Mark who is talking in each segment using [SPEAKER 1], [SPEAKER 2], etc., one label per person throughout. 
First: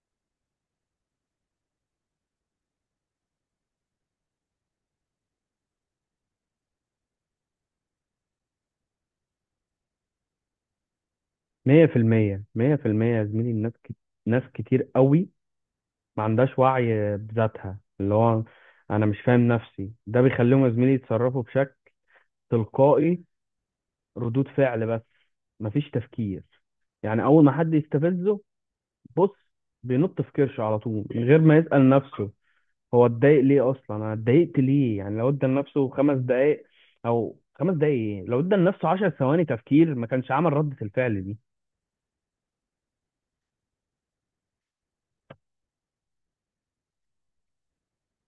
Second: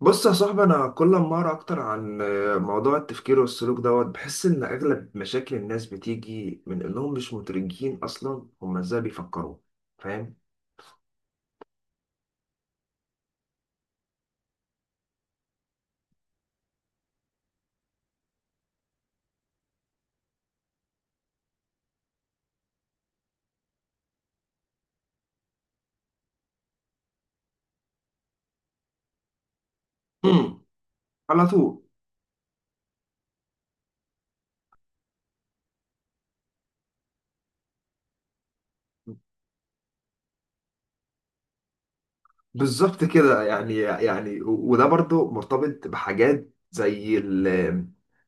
[SPEAKER 1] بص يا صاحبي، انا كل ما اقرا اكتر عن موضوع التفكير والسلوك دوت بحس ان اغلب مشاكل الناس بتيجي من انهم مش مدركين اصلا هما ازاي بيفكروا. فاهم.
[SPEAKER 2] مية في المية، 100% يا زميلي. الناس ناس كتير قوي ما عندهاش وعي بذاتها، اللي هو أنا مش فاهم نفسي. ده بيخليهم يا زميلي يتصرفوا بشكل تلقائي، ردود فعل بس، مفيش تفكير. يعني أول ما حد يستفزه، بص، بينط في كرشه
[SPEAKER 1] هم.
[SPEAKER 2] على طول من غير
[SPEAKER 1] على
[SPEAKER 2] ما
[SPEAKER 1] طول.
[SPEAKER 2] يسأل نفسه هو اتضايق ليه أصلا، أنا اتضايقت ليه. يعني لو ادى لنفسه 5 دقايق، أو 5 دقايق إيه؟ لو ادى لنفسه 10 ثواني تفكير ما كانش عمل ردة الفعل
[SPEAKER 1] بالظبط كده. يعني وده برضو مرتبط بحاجات زي ال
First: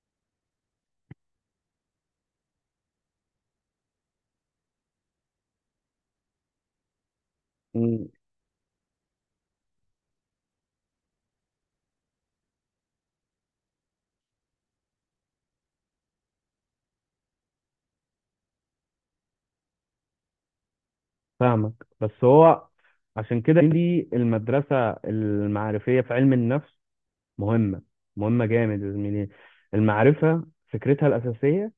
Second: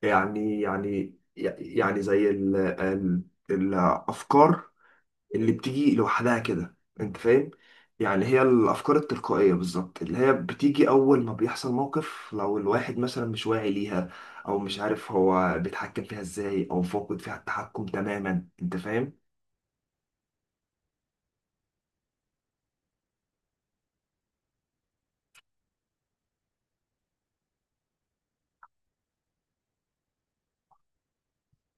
[SPEAKER 1] يعني يعني يعني زي ال الافكار اللي بتيجي لوحدها كده، انت فاهم؟
[SPEAKER 2] دي.
[SPEAKER 1] يعني هي الافكار التلقائيه بالظبط اللي هي بتيجي اول ما بيحصل موقف، لو الواحد مثلا مش واعي ليها، او مش عارف هو بيتحكم فيها ازاي، او فاقد فيها التحكم تماما. انت فاهم؟
[SPEAKER 2] فاهمك. بس هو عشان كده دي المدرسة المعرفية في علم النفس مهمة، مهمة جامد يا زميلي. المعرفة فكرتها الأساسية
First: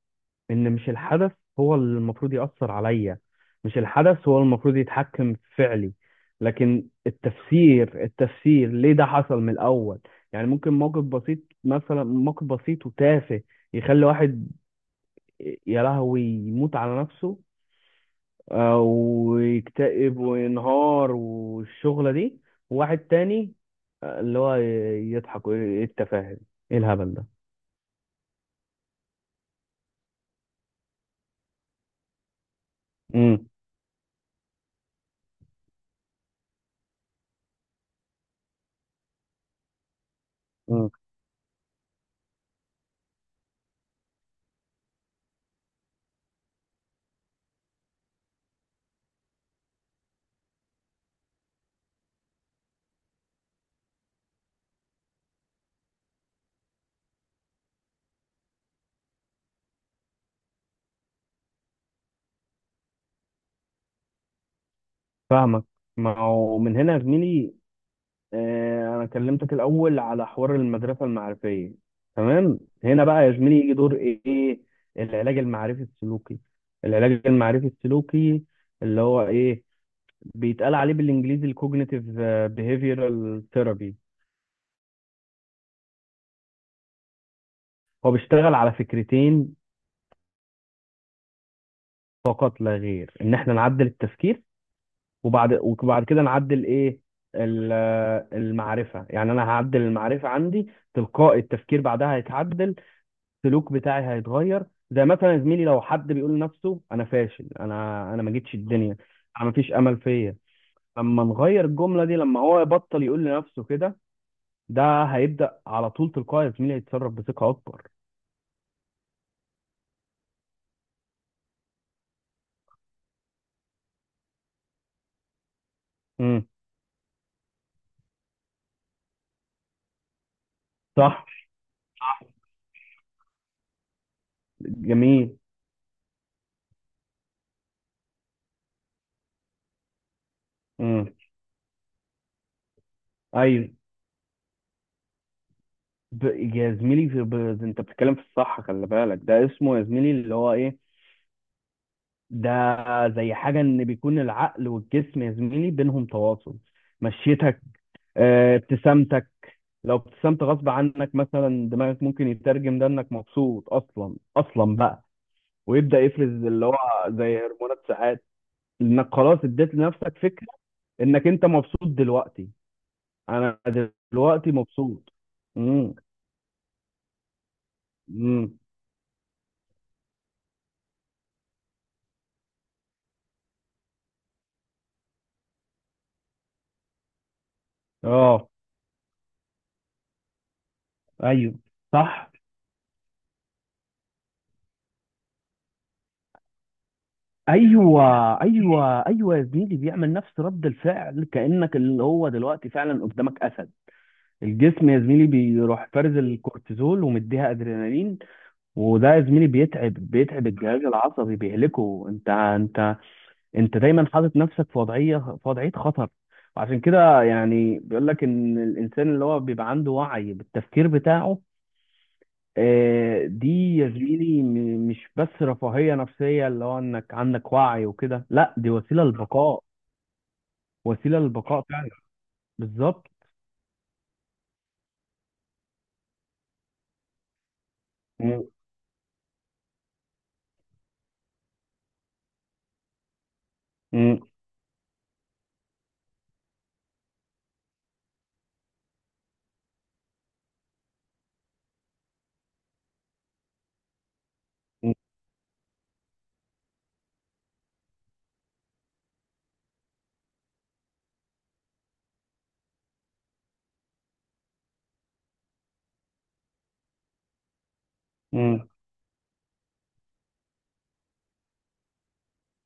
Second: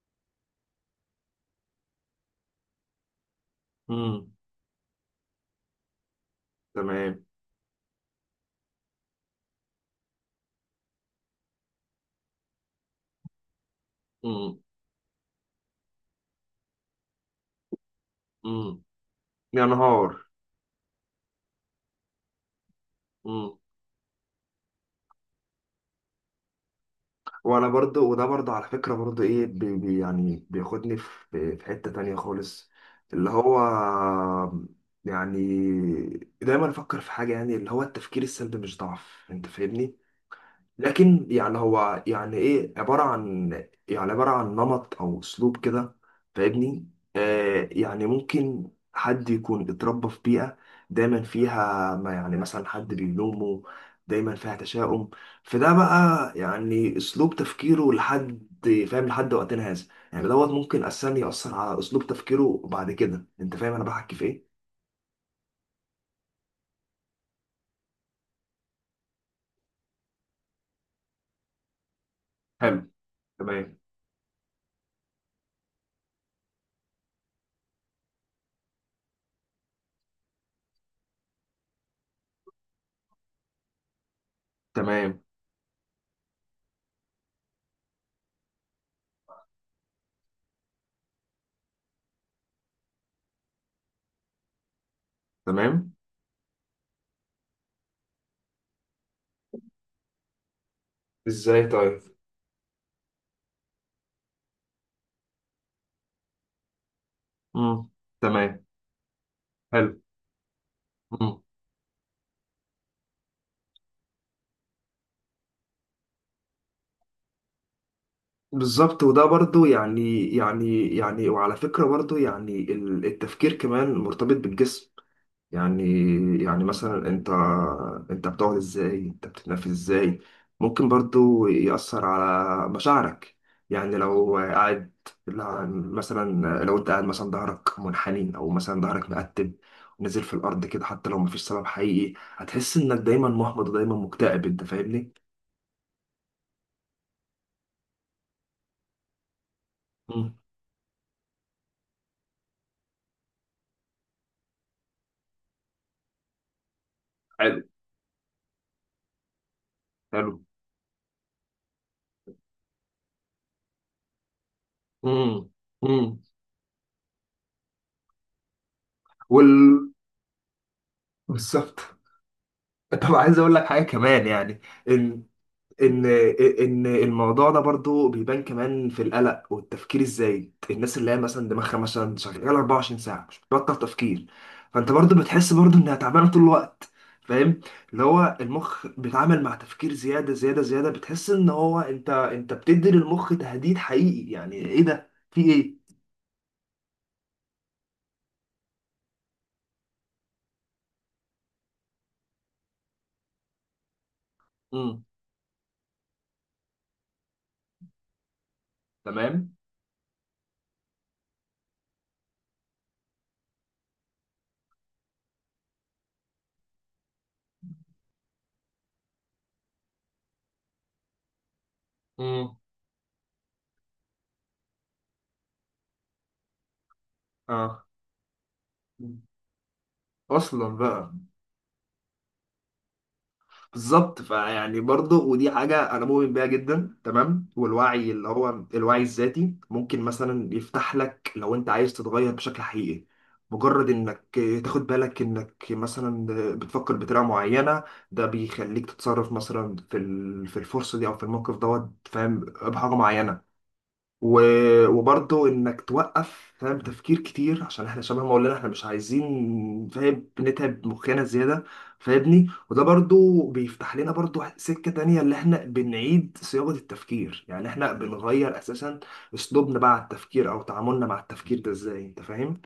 [SPEAKER 2] إن مش الحدث هو اللي المفروض يأثر عليا، مش الحدث
[SPEAKER 1] امم.
[SPEAKER 2] هو المفروض يتحكم في فعلي، لكن
[SPEAKER 1] تمام.
[SPEAKER 2] التفسير، التفسير ليه ده حصل من الأول. يعني ممكن موقف بسيط، مثلا موقف بسيط وتافه، يخلي واحد
[SPEAKER 1] امم.
[SPEAKER 2] يا لهوي يموت على نفسه،
[SPEAKER 1] امم. يا نهار.
[SPEAKER 2] ويكتئب وينهار والشغلة دي. وواحد تاني اللي هو يضحك ويقول ايه التفاهة، ايه الهبل ده.
[SPEAKER 1] وانا برضو، وده برضو على فكرة برضو ايه، بي يعني بياخدني في حتة تانية خالص اللي
[SPEAKER 2] امم.
[SPEAKER 1] هو، يعني دايما افكر في حاجة، يعني اللي هو التفكير السلبي مش ضعف. انت فاهمني؟
[SPEAKER 2] مم.
[SPEAKER 1] لكن يعني هو يعني ايه عبارة عن، يعني عبارة عن نمط او اسلوب كده. فاهمني؟ يعني ممكن حد يكون اتربى في بيئة دايما فيها ما، يعني مثلا حد بيلومه، دايما فيها تشاؤم، فده بقى يعني اسلوب تفكيره لحد، فاهم، لحد وقتنا هذا. يعني دوت ممكن اساسا يأثر على اسلوب تفكيره بعد كده. انت فاهم انا بحكي في ايه؟
[SPEAKER 2] فاهمك. ما هو من هنا يا زميلي انا كلمتك الاول على حوار المدرسه المعرفيه. تمام،
[SPEAKER 1] حلو.
[SPEAKER 2] هنا بقى يا زميلي
[SPEAKER 1] تمام.
[SPEAKER 2] يجي دور ايه؟ العلاج المعرفي السلوكي، العلاج المعرفي السلوكي، اللي هو ايه، بيتقال عليه بالانجليزي الكوجنيتيف بيهيفيرال ثيرابي.
[SPEAKER 1] تمام.
[SPEAKER 2] هو بيشتغل على فكرتين فقط لا غير، ان احنا نعدل التفكير، وبعد
[SPEAKER 1] تمام.
[SPEAKER 2] وبعد كده نعدل ايه، ال- المعرفة. يعني انا هعدل المعرفة عندي، تلقائي
[SPEAKER 1] ازاي
[SPEAKER 2] التفكير
[SPEAKER 1] طيب؟
[SPEAKER 2] بعدها هيتعدل، السلوك بتاعي هيتغير. زي مثلا يا زميلي لو حد بيقول لنفسه انا فاشل،
[SPEAKER 1] امم.
[SPEAKER 2] انا ما جيتش
[SPEAKER 1] تمام.
[SPEAKER 2] الدنيا، انا ما فيش
[SPEAKER 1] حلو.
[SPEAKER 2] امل فيا، لما
[SPEAKER 1] مم.
[SPEAKER 2] نغير الجملة دي، لما هو يبطل يقول لنفسه كده، ده هيبدأ على طول تلقائي يا زميلي يتصرف بثقة اكبر.
[SPEAKER 1] بالظبط، وده برضو يعني وعلى فكرة برضو يعني التفكير كمان مرتبط بالجسم. يعني،
[SPEAKER 2] امم.
[SPEAKER 1] يعني مثلا انت بتقعد ازاي، انت بتتنفس ازاي، ممكن
[SPEAKER 2] صح.
[SPEAKER 1] برضو يأثر على مشاعرك. يعني لو قاعد،
[SPEAKER 2] جميل.
[SPEAKER 1] مثلا لو انت قاعد مثلا ظهرك منحني، او مثلا ظهرك مقتب ونزل في الارض كده، حتى
[SPEAKER 2] امم.
[SPEAKER 1] لو مفيش سبب حقيقي هتحس انك دايما محبط
[SPEAKER 2] ايوه.
[SPEAKER 1] ودايما مكتئب. انت فاهمني؟
[SPEAKER 2] ب... يا زميلي انت بتتكلم في الصح، خلي بالك، ده اسمه يا زميلي
[SPEAKER 1] مم.
[SPEAKER 2] اللي هو ايه، ده زي حاجه، ان بيكون العقل والجسم يا زميلي بينهم تواصل.
[SPEAKER 1] حلو.
[SPEAKER 2] مشيتك، ابتسامتك، لو
[SPEAKER 1] حلو.
[SPEAKER 2] ابتسمت غصب عنك مثلا دماغك ممكن يترجم ده انك مبسوط، اصلا، اصلا بقى،
[SPEAKER 1] مم.
[SPEAKER 2] ويبدا
[SPEAKER 1] مم.
[SPEAKER 2] يفرز اللي هو زي هرمونات سعاده، انك خلاص اديت
[SPEAKER 1] وال
[SPEAKER 2] لنفسك فكره انك انت
[SPEAKER 1] بالظبط.
[SPEAKER 2] مبسوط دلوقتي.
[SPEAKER 1] طب عايز اقول
[SPEAKER 2] انا
[SPEAKER 1] لك حاجه كمان
[SPEAKER 2] دلوقتي
[SPEAKER 1] يعني،
[SPEAKER 2] مبسوط.
[SPEAKER 1] ان
[SPEAKER 2] امم.
[SPEAKER 1] ان ان الموضوع ده برضو بيبان
[SPEAKER 2] امم.
[SPEAKER 1] كمان في القلق والتفكير الزايد. الناس اللي هي مثلا دماغها مثلا شغاله 24 ساعه مش بتبطل تفكير، فانت برضو بتحس برضو انها تعبانه طول الوقت. فاهم؟ اللي هو
[SPEAKER 2] اه.
[SPEAKER 1] المخ بيتعامل مع تفكير زياده زياده زياده، بتحس ان
[SPEAKER 2] ايوه.
[SPEAKER 1] هو انت
[SPEAKER 2] صح.
[SPEAKER 1] انت بتدي للمخ تهديد حقيقي، يعني ايه ده، في ايه؟
[SPEAKER 2] ايوه، ايوه، ايوه يا زميلي، بيعمل نفس رد الفعل كانك اللي هو دلوقتي فعلا قدامك اسد. الجسم يا
[SPEAKER 1] امم.
[SPEAKER 2] زميلي بيروح فارز الكورتيزول ومديها ادرينالين، وده يا زميلي
[SPEAKER 1] تمام.
[SPEAKER 2] بيتعب، بيتعب الجهاز العصبي، بيهلكه. انت دايما حاطط نفسك في وضعيه خطر. وعشان كده يعني بيقول لك ان الانسان اللي هو بيبقى عنده وعي بالتفكير بتاعه،
[SPEAKER 1] امم.
[SPEAKER 2] دي يا زميلي مش بس رفاهية نفسية اللي هو انك عندك
[SPEAKER 1] اه.
[SPEAKER 2] وعي وكده، لا، دي وسيلة للبقاء،
[SPEAKER 1] اصلا بقى.
[SPEAKER 2] وسيلة للبقاء فعلا. بالظبط.
[SPEAKER 1] بالظبط. فيعني برضه، ودي حاجة أنا مؤمن بيها جدا تمام. والوعي اللي
[SPEAKER 2] م-
[SPEAKER 1] هو الوعي الذاتي ممكن مثلا يفتح لك، لو أنت عايز تتغير بشكل حقيقي، مجرد إنك
[SPEAKER 2] م-
[SPEAKER 1] تاخد بالك إنك مثلا بتفكر بطريقة معينة، ده بيخليك تتصرف مثلا في الفرصة دي أو في الموقف دوت، فاهم، بحاجة معينة.
[SPEAKER 2] م-
[SPEAKER 1] وبرضه انك توقف، فاهم، تفكير كتير، عشان احنا شبه ما قلنا احنا مش عايزين، فاهم، نتعب مخنا زياده. فاهمني؟ وده برضه بيفتح لنا برضه سكه تانية، اللي احنا بنعيد صياغه التفكير، يعني احنا بنغير
[SPEAKER 2] م.
[SPEAKER 1] اساسا اسلوبنا بقى على التفكير، او تعاملنا مع التفكير ده ازاي. انت فاهم؟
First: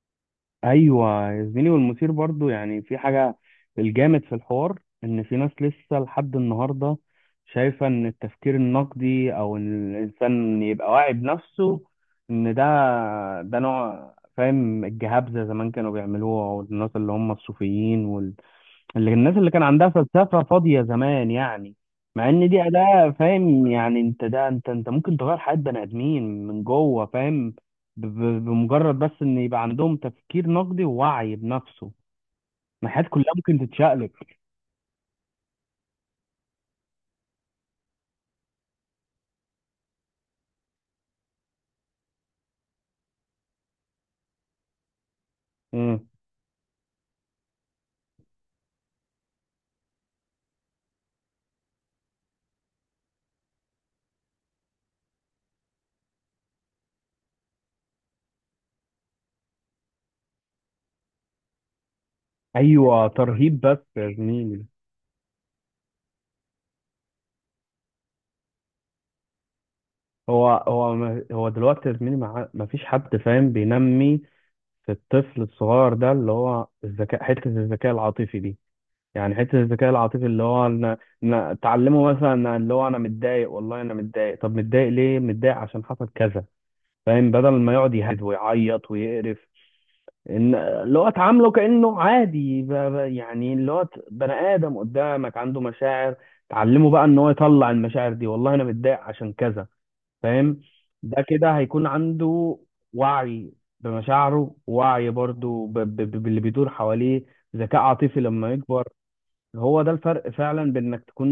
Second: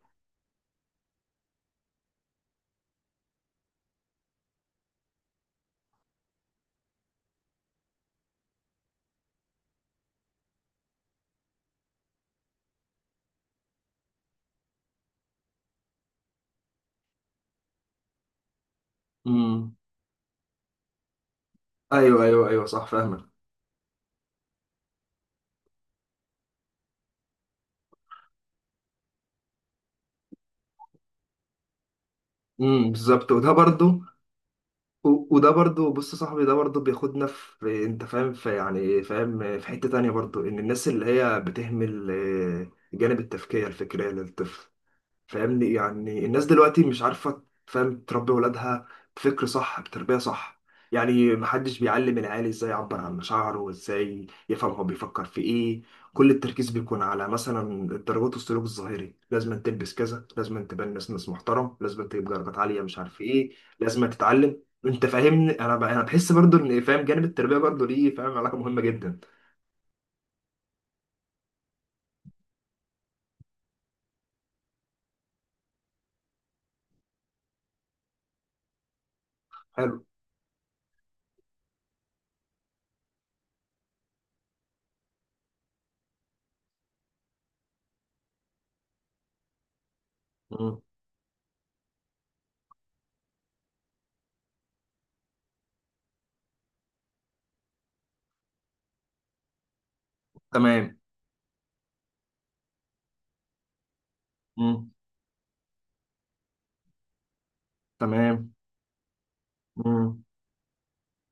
[SPEAKER 2] ايوه يا زميلي، والمثير برضو يعني في حاجة، الجامد في الحوار ان في ناس لسه لحد النهاردة شايفة ان التفكير النقدي او ان الانسان يبقى واعي بنفسه، ان ده، ده نوع فاهم الجهابزة زمان كانوا بيعملوها، والناس اللي هم الصوفيين، اللي الناس اللي كان
[SPEAKER 1] امم.
[SPEAKER 2] عندها فلسفة فاضية زمان يعني.
[SPEAKER 1] ايوه،
[SPEAKER 2] مع
[SPEAKER 1] ايوه،
[SPEAKER 2] ان دي
[SPEAKER 1] ايوه. صح.
[SPEAKER 2] أداة
[SPEAKER 1] فاهمك.
[SPEAKER 2] فاهم، يعني انت ده انت ممكن تغير حياة بني آدمين من جوه فاهم، بمجرد بس ان يبقى عندهم تفكير نقدي ووعي بنفسه، ما
[SPEAKER 1] امم.
[SPEAKER 2] الحياة كلها
[SPEAKER 1] بالظبط، وده
[SPEAKER 2] ممكن
[SPEAKER 1] برضه،
[SPEAKER 2] تتشقلب.
[SPEAKER 1] وده برضو، بص يا صاحبي، ده برضو بياخدنا في، انت فاهم، في، يعني، فاهم، في حتة تانية برضو، ان الناس اللي هي بتهمل جانب التفكير الفكري للطفل. فاهمني؟
[SPEAKER 2] مم.
[SPEAKER 1] يعني الناس دلوقتي مش عارفة، فاهم، تربي ولادها بفكر صح، بتربية صح. يعني محدش بيعلم العيال ازاي يعبر عن مشاعره، وازاي يفهم هو بيفكر في ايه. كل التركيز بيكون على مثلا الدرجات والسلوك الظاهري: لازم تلبس كذا، لازم تبان ناس محترم، لازم تجيب درجات عالية، مش
[SPEAKER 2] ايوه
[SPEAKER 1] عارف ايه،
[SPEAKER 2] ترهيب بس
[SPEAKER 1] لازم
[SPEAKER 2] يا
[SPEAKER 1] تتعلم.
[SPEAKER 2] زميلي.
[SPEAKER 1] انت فاهمني؟ انا بحس برضو ان، فاهم، جانب التربية برضو ليه، فاهم، علاقة مهمة جدا.
[SPEAKER 2] هو دلوقتي يا زميلي ما فيش حد فاهم بينمي في الطفل الصغير ده اللي هو الذكاء، حتة الذكاء العاطفي دي. يعني حته الذكاء
[SPEAKER 1] حلو.
[SPEAKER 2] العاطفي اللي هو انا، تعلمه، مثلا أنا اللي هو انا متضايق، والله انا متضايق، طب متضايق ليه، متضايق عشان حصل كذا فاهم، بدل ما يقعد يهد ويعيط ويقرف، ان
[SPEAKER 1] مم.
[SPEAKER 2] اللي هو اتعامله كانه عادي، يعني اللي هو بني ادم قدامك عنده مشاعر. تعلمه بقى ان هو يطلع المشاعر دي، والله انا متضايق عشان كذا فاهم.
[SPEAKER 1] تمام.
[SPEAKER 2] ده كده هيكون عنده وعي بمشاعره،
[SPEAKER 1] مم.
[SPEAKER 2] وعي برضو باللي بيدور حواليه، ذكاء عاطفي
[SPEAKER 1] تمام.
[SPEAKER 2] لما يكبر. هو ده
[SPEAKER 1] مم.
[SPEAKER 2] الفرق فعلا بين انك تكون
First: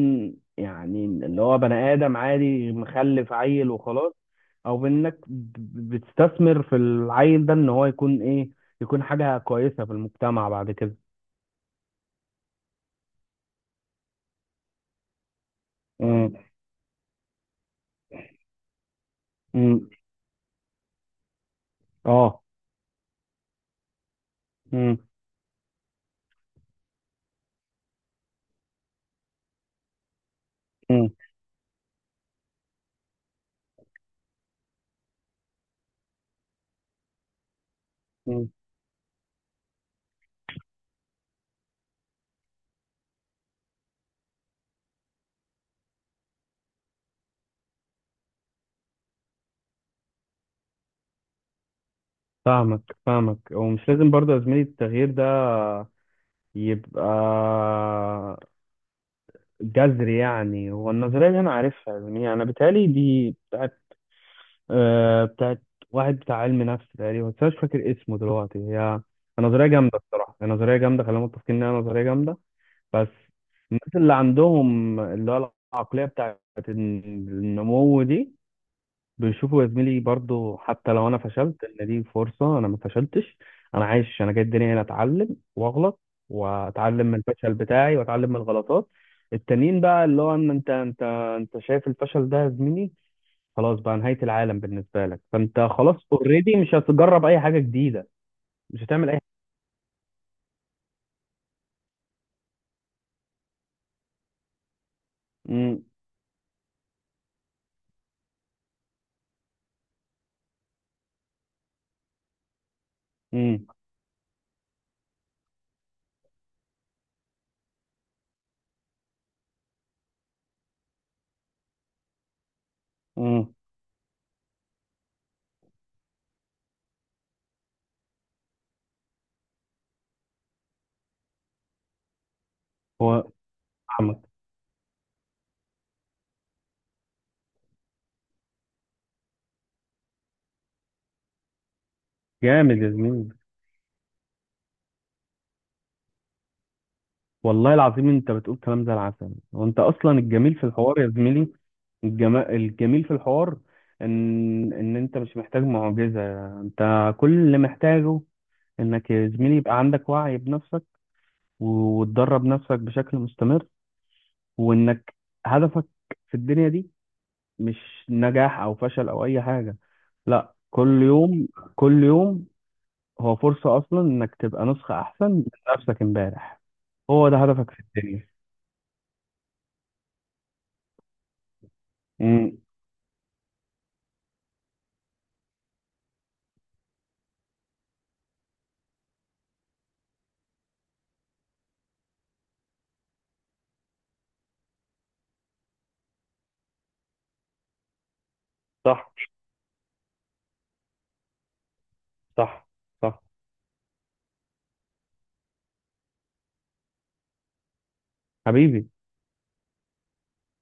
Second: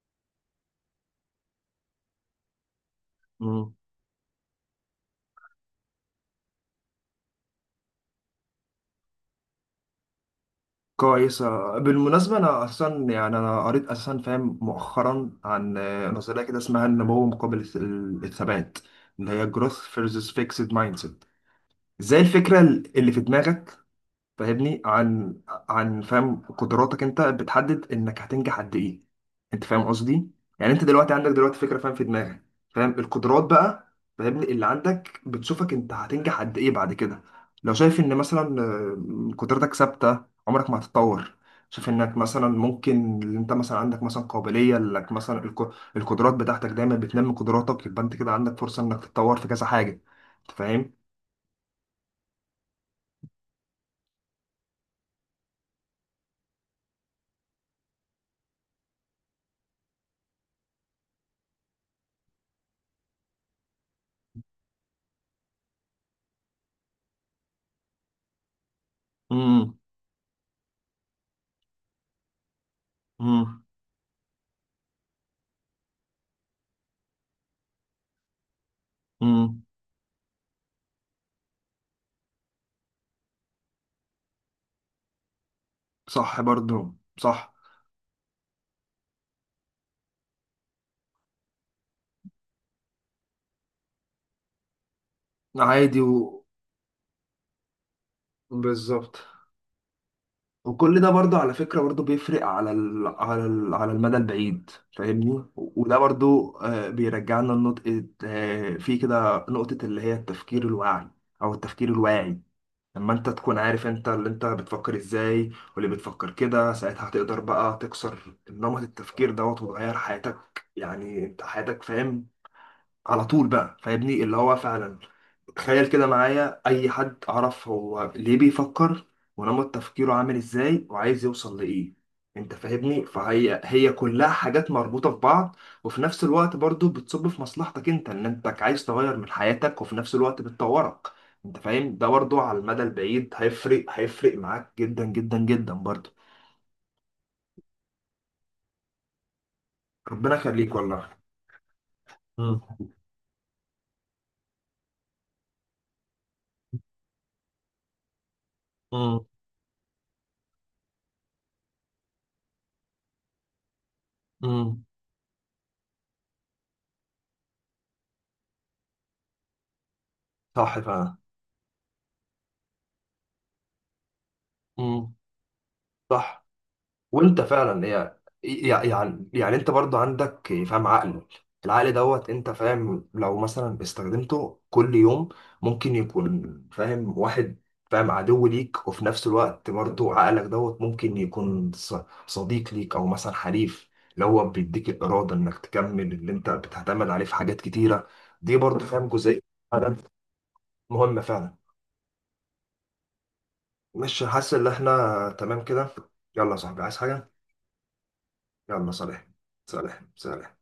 [SPEAKER 2] يعني اللي هو بني ادم عادي مخلف عيل
[SPEAKER 1] مم.
[SPEAKER 2] وخلاص، او بين انك بتستثمر في العيل ده ان هو يكون ايه، يكون حاجة كويسة في المجتمع بعد كده.
[SPEAKER 1] كويسة. بالمناسبة أنا أصلا يعني أنا قريت أساسا، فاهم، مؤخرا عن
[SPEAKER 2] امم.
[SPEAKER 1] نظرية كده اسمها النمو مقابل الثبات، اللي هي Growth
[SPEAKER 2] امم.
[SPEAKER 1] versus Fixed Mindset. زي
[SPEAKER 2] اه.
[SPEAKER 1] الفكرة اللي في دماغك، فاهمني،
[SPEAKER 2] امم.
[SPEAKER 1] عن، فاهم، قدراتك انت بتحدد انك هتنجح قد ايه. انت فاهم قصدي؟ يعني انت
[SPEAKER 2] امم.
[SPEAKER 1] دلوقتي عندك دلوقتي فكره، فاهم، في دماغك، فاهم، القدرات بقى، فاهمني، اللي عندك بتشوفك انت هتنجح قد ايه بعد كده. لو شايف ان
[SPEAKER 2] امم.
[SPEAKER 1] مثلا قدرتك ثابته، عمرك ما هتتطور. شايف انك مثلا ممكن، اللي انت مثلا عندك مثلا قابليه انك مثلا القدرات بتاعتك دايما بتنمي قدراتك، يبقى انت كده عندك فرصه انك تتطور في كذا حاجه. انت فاهم؟
[SPEAKER 2] فاهمك، فاهمك، ومش لازم برضه يا زميلي التغيير ده يبقى جذر. يعني هو النظرية دي أنا عارفها، يعني أنا بيتهيألي دي بتاعت، بتاعت واحد بتاع علم نفس تقريبا بس أنا مش فاكر اسمه دلوقتي. هي نظرية
[SPEAKER 1] امم.
[SPEAKER 2] جامدة الصراحة، هي نظرية جامدة، خلينا متفقين إنها نظرية جامدة. بس الناس اللي عندهم اللي هو العقلية بتاعت النمو دي،
[SPEAKER 1] امم.
[SPEAKER 2] بيشوفوا يا زميلي برضو حتى لو انا فشلت ان دي فرصه، انا ما فشلتش، انا عايش، انا جاي الدنيا هنا اتعلم واغلط،
[SPEAKER 1] صح برضو.
[SPEAKER 2] واتعلم من
[SPEAKER 1] صح.
[SPEAKER 2] الفشل بتاعي، واتعلم من الغلطات التانيين بقى، اللي هو ان انت، انت شايف الفشل ده يا زميلي خلاص بقى نهايه العالم بالنسبه لك، فانت خلاص
[SPEAKER 1] عادي
[SPEAKER 2] اوريدي مش هتجرب اي حاجه جديده، مش هتعمل
[SPEAKER 1] بالظبط.
[SPEAKER 2] اي...
[SPEAKER 1] وكل ده برضو على فكرة برضو بيفرق على المدى البعيد، فاهمني،
[SPEAKER 2] امم.
[SPEAKER 1] وده برضو بيرجعنا لنقطة، في كده نقطة اللي هي التفكير الواعي، أو التفكير الواعي. لما انت تكون
[SPEAKER 2] امم.
[SPEAKER 1] عارف انت اللي انت بتفكر ازاي واللي بتفكر كده، ساعتها هتقدر بقى تكسر نمط التفكير دوت وتغير حياتك. يعني انت حياتك، فاهم، على طول
[SPEAKER 2] امم.
[SPEAKER 1] بقى، فاهمني، اللي هو فعلا تخيل كده معايا اي حد، اعرف هو ليه بيفكر ونمط تفكيره عامل ازاي وعايز يوصل لايه. انت فاهمني؟
[SPEAKER 2] هو
[SPEAKER 1] فهي هي
[SPEAKER 2] فاهمك.
[SPEAKER 1] كلها حاجات مربوطة في بعض، وفي نفس الوقت برضو بتصب في مصلحتك انت، ان انت عايز تغير من حياتك، وفي نفس الوقت بتطورك. انت فاهم، ده برضو على
[SPEAKER 2] جامد
[SPEAKER 1] المدى
[SPEAKER 2] يا زميلي،
[SPEAKER 1] البعيد هيفرق، هيفرق معاك جدا جدا جدا برضو.
[SPEAKER 2] والله العظيم انت بتقول كلام زي العسل، وانت اصلا
[SPEAKER 1] ربنا
[SPEAKER 2] الجميل في
[SPEAKER 1] يخليك
[SPEAKER 2] الحوار
[SPEAKER 1] والله.
[SPEAKER 2] يا زميلي،
[SPEAKER 1] مم.
[SPEAKER 2] الجميل في الحوار ان ان انت مش محتاج معجزة. انت كل اللي محتاجه انك
[SPEAKER 1] مم.
[SPEAKER 2] يا زميلي يبقى عندك وعي بنفسك وتدرب نفسك بشكل مستمر،
[SPEAKER 1] مم.
[SPEAKER 2] وانك هدفك في الدنيا دي مش نجاح او فشل او اي حاجة، لا،
[SPEAKER 1] صح
[SPEAKER 2] كل
[SPEAKER 1] فعلا.
[SPEAKER 2] يوم، كل يوم هو فرصة اصلا انك تبقى نسخة
[SPEAKER 1] مم.
[SPEAKER 2] احسن من نفسك
[SPEAKER 1] صح.
[SPEAKER 2] امبارح، هو ده
[SPEAKER 1] وانت
[SPEAKER 2] هدفك في
[SPEAKER 1] فعلا
[SPEAKER 2] الدنيا.
[SPEAKER 1] يعني انت برضو عندك، فاهم، عقل. العقل دوت، انت
[SPEAKER 2] امم.
[SPEAKER 1] فاهم، لو مثلا استخدمته كل يوم، ممكن يكون، فاهم، واحد، فاهم، عدو ليك. وفي نفس الوقت برضو عقلك دوت ممكن يكون صديق ليك، او مثلا حليف اللي هو بيديك الارادة انك تكمل، اللي انت بتعتمد عليه في حاجات كتيرة. دي برضو،
[SPEAKER 2] صح.
[SPEAKER 1] فاهم، جزئية فعلاً مهمة فعلا.
[SPEAKER 2] صح. صح.
[SPEAKER 1] مش حاسس ان احنا تمام كده؟ يلا يا صاحبي، عايز حاجة؟ يلا
[SPEAKER 2] حبيبي.
[SPEAKER 1] صالح. صالح. صالح.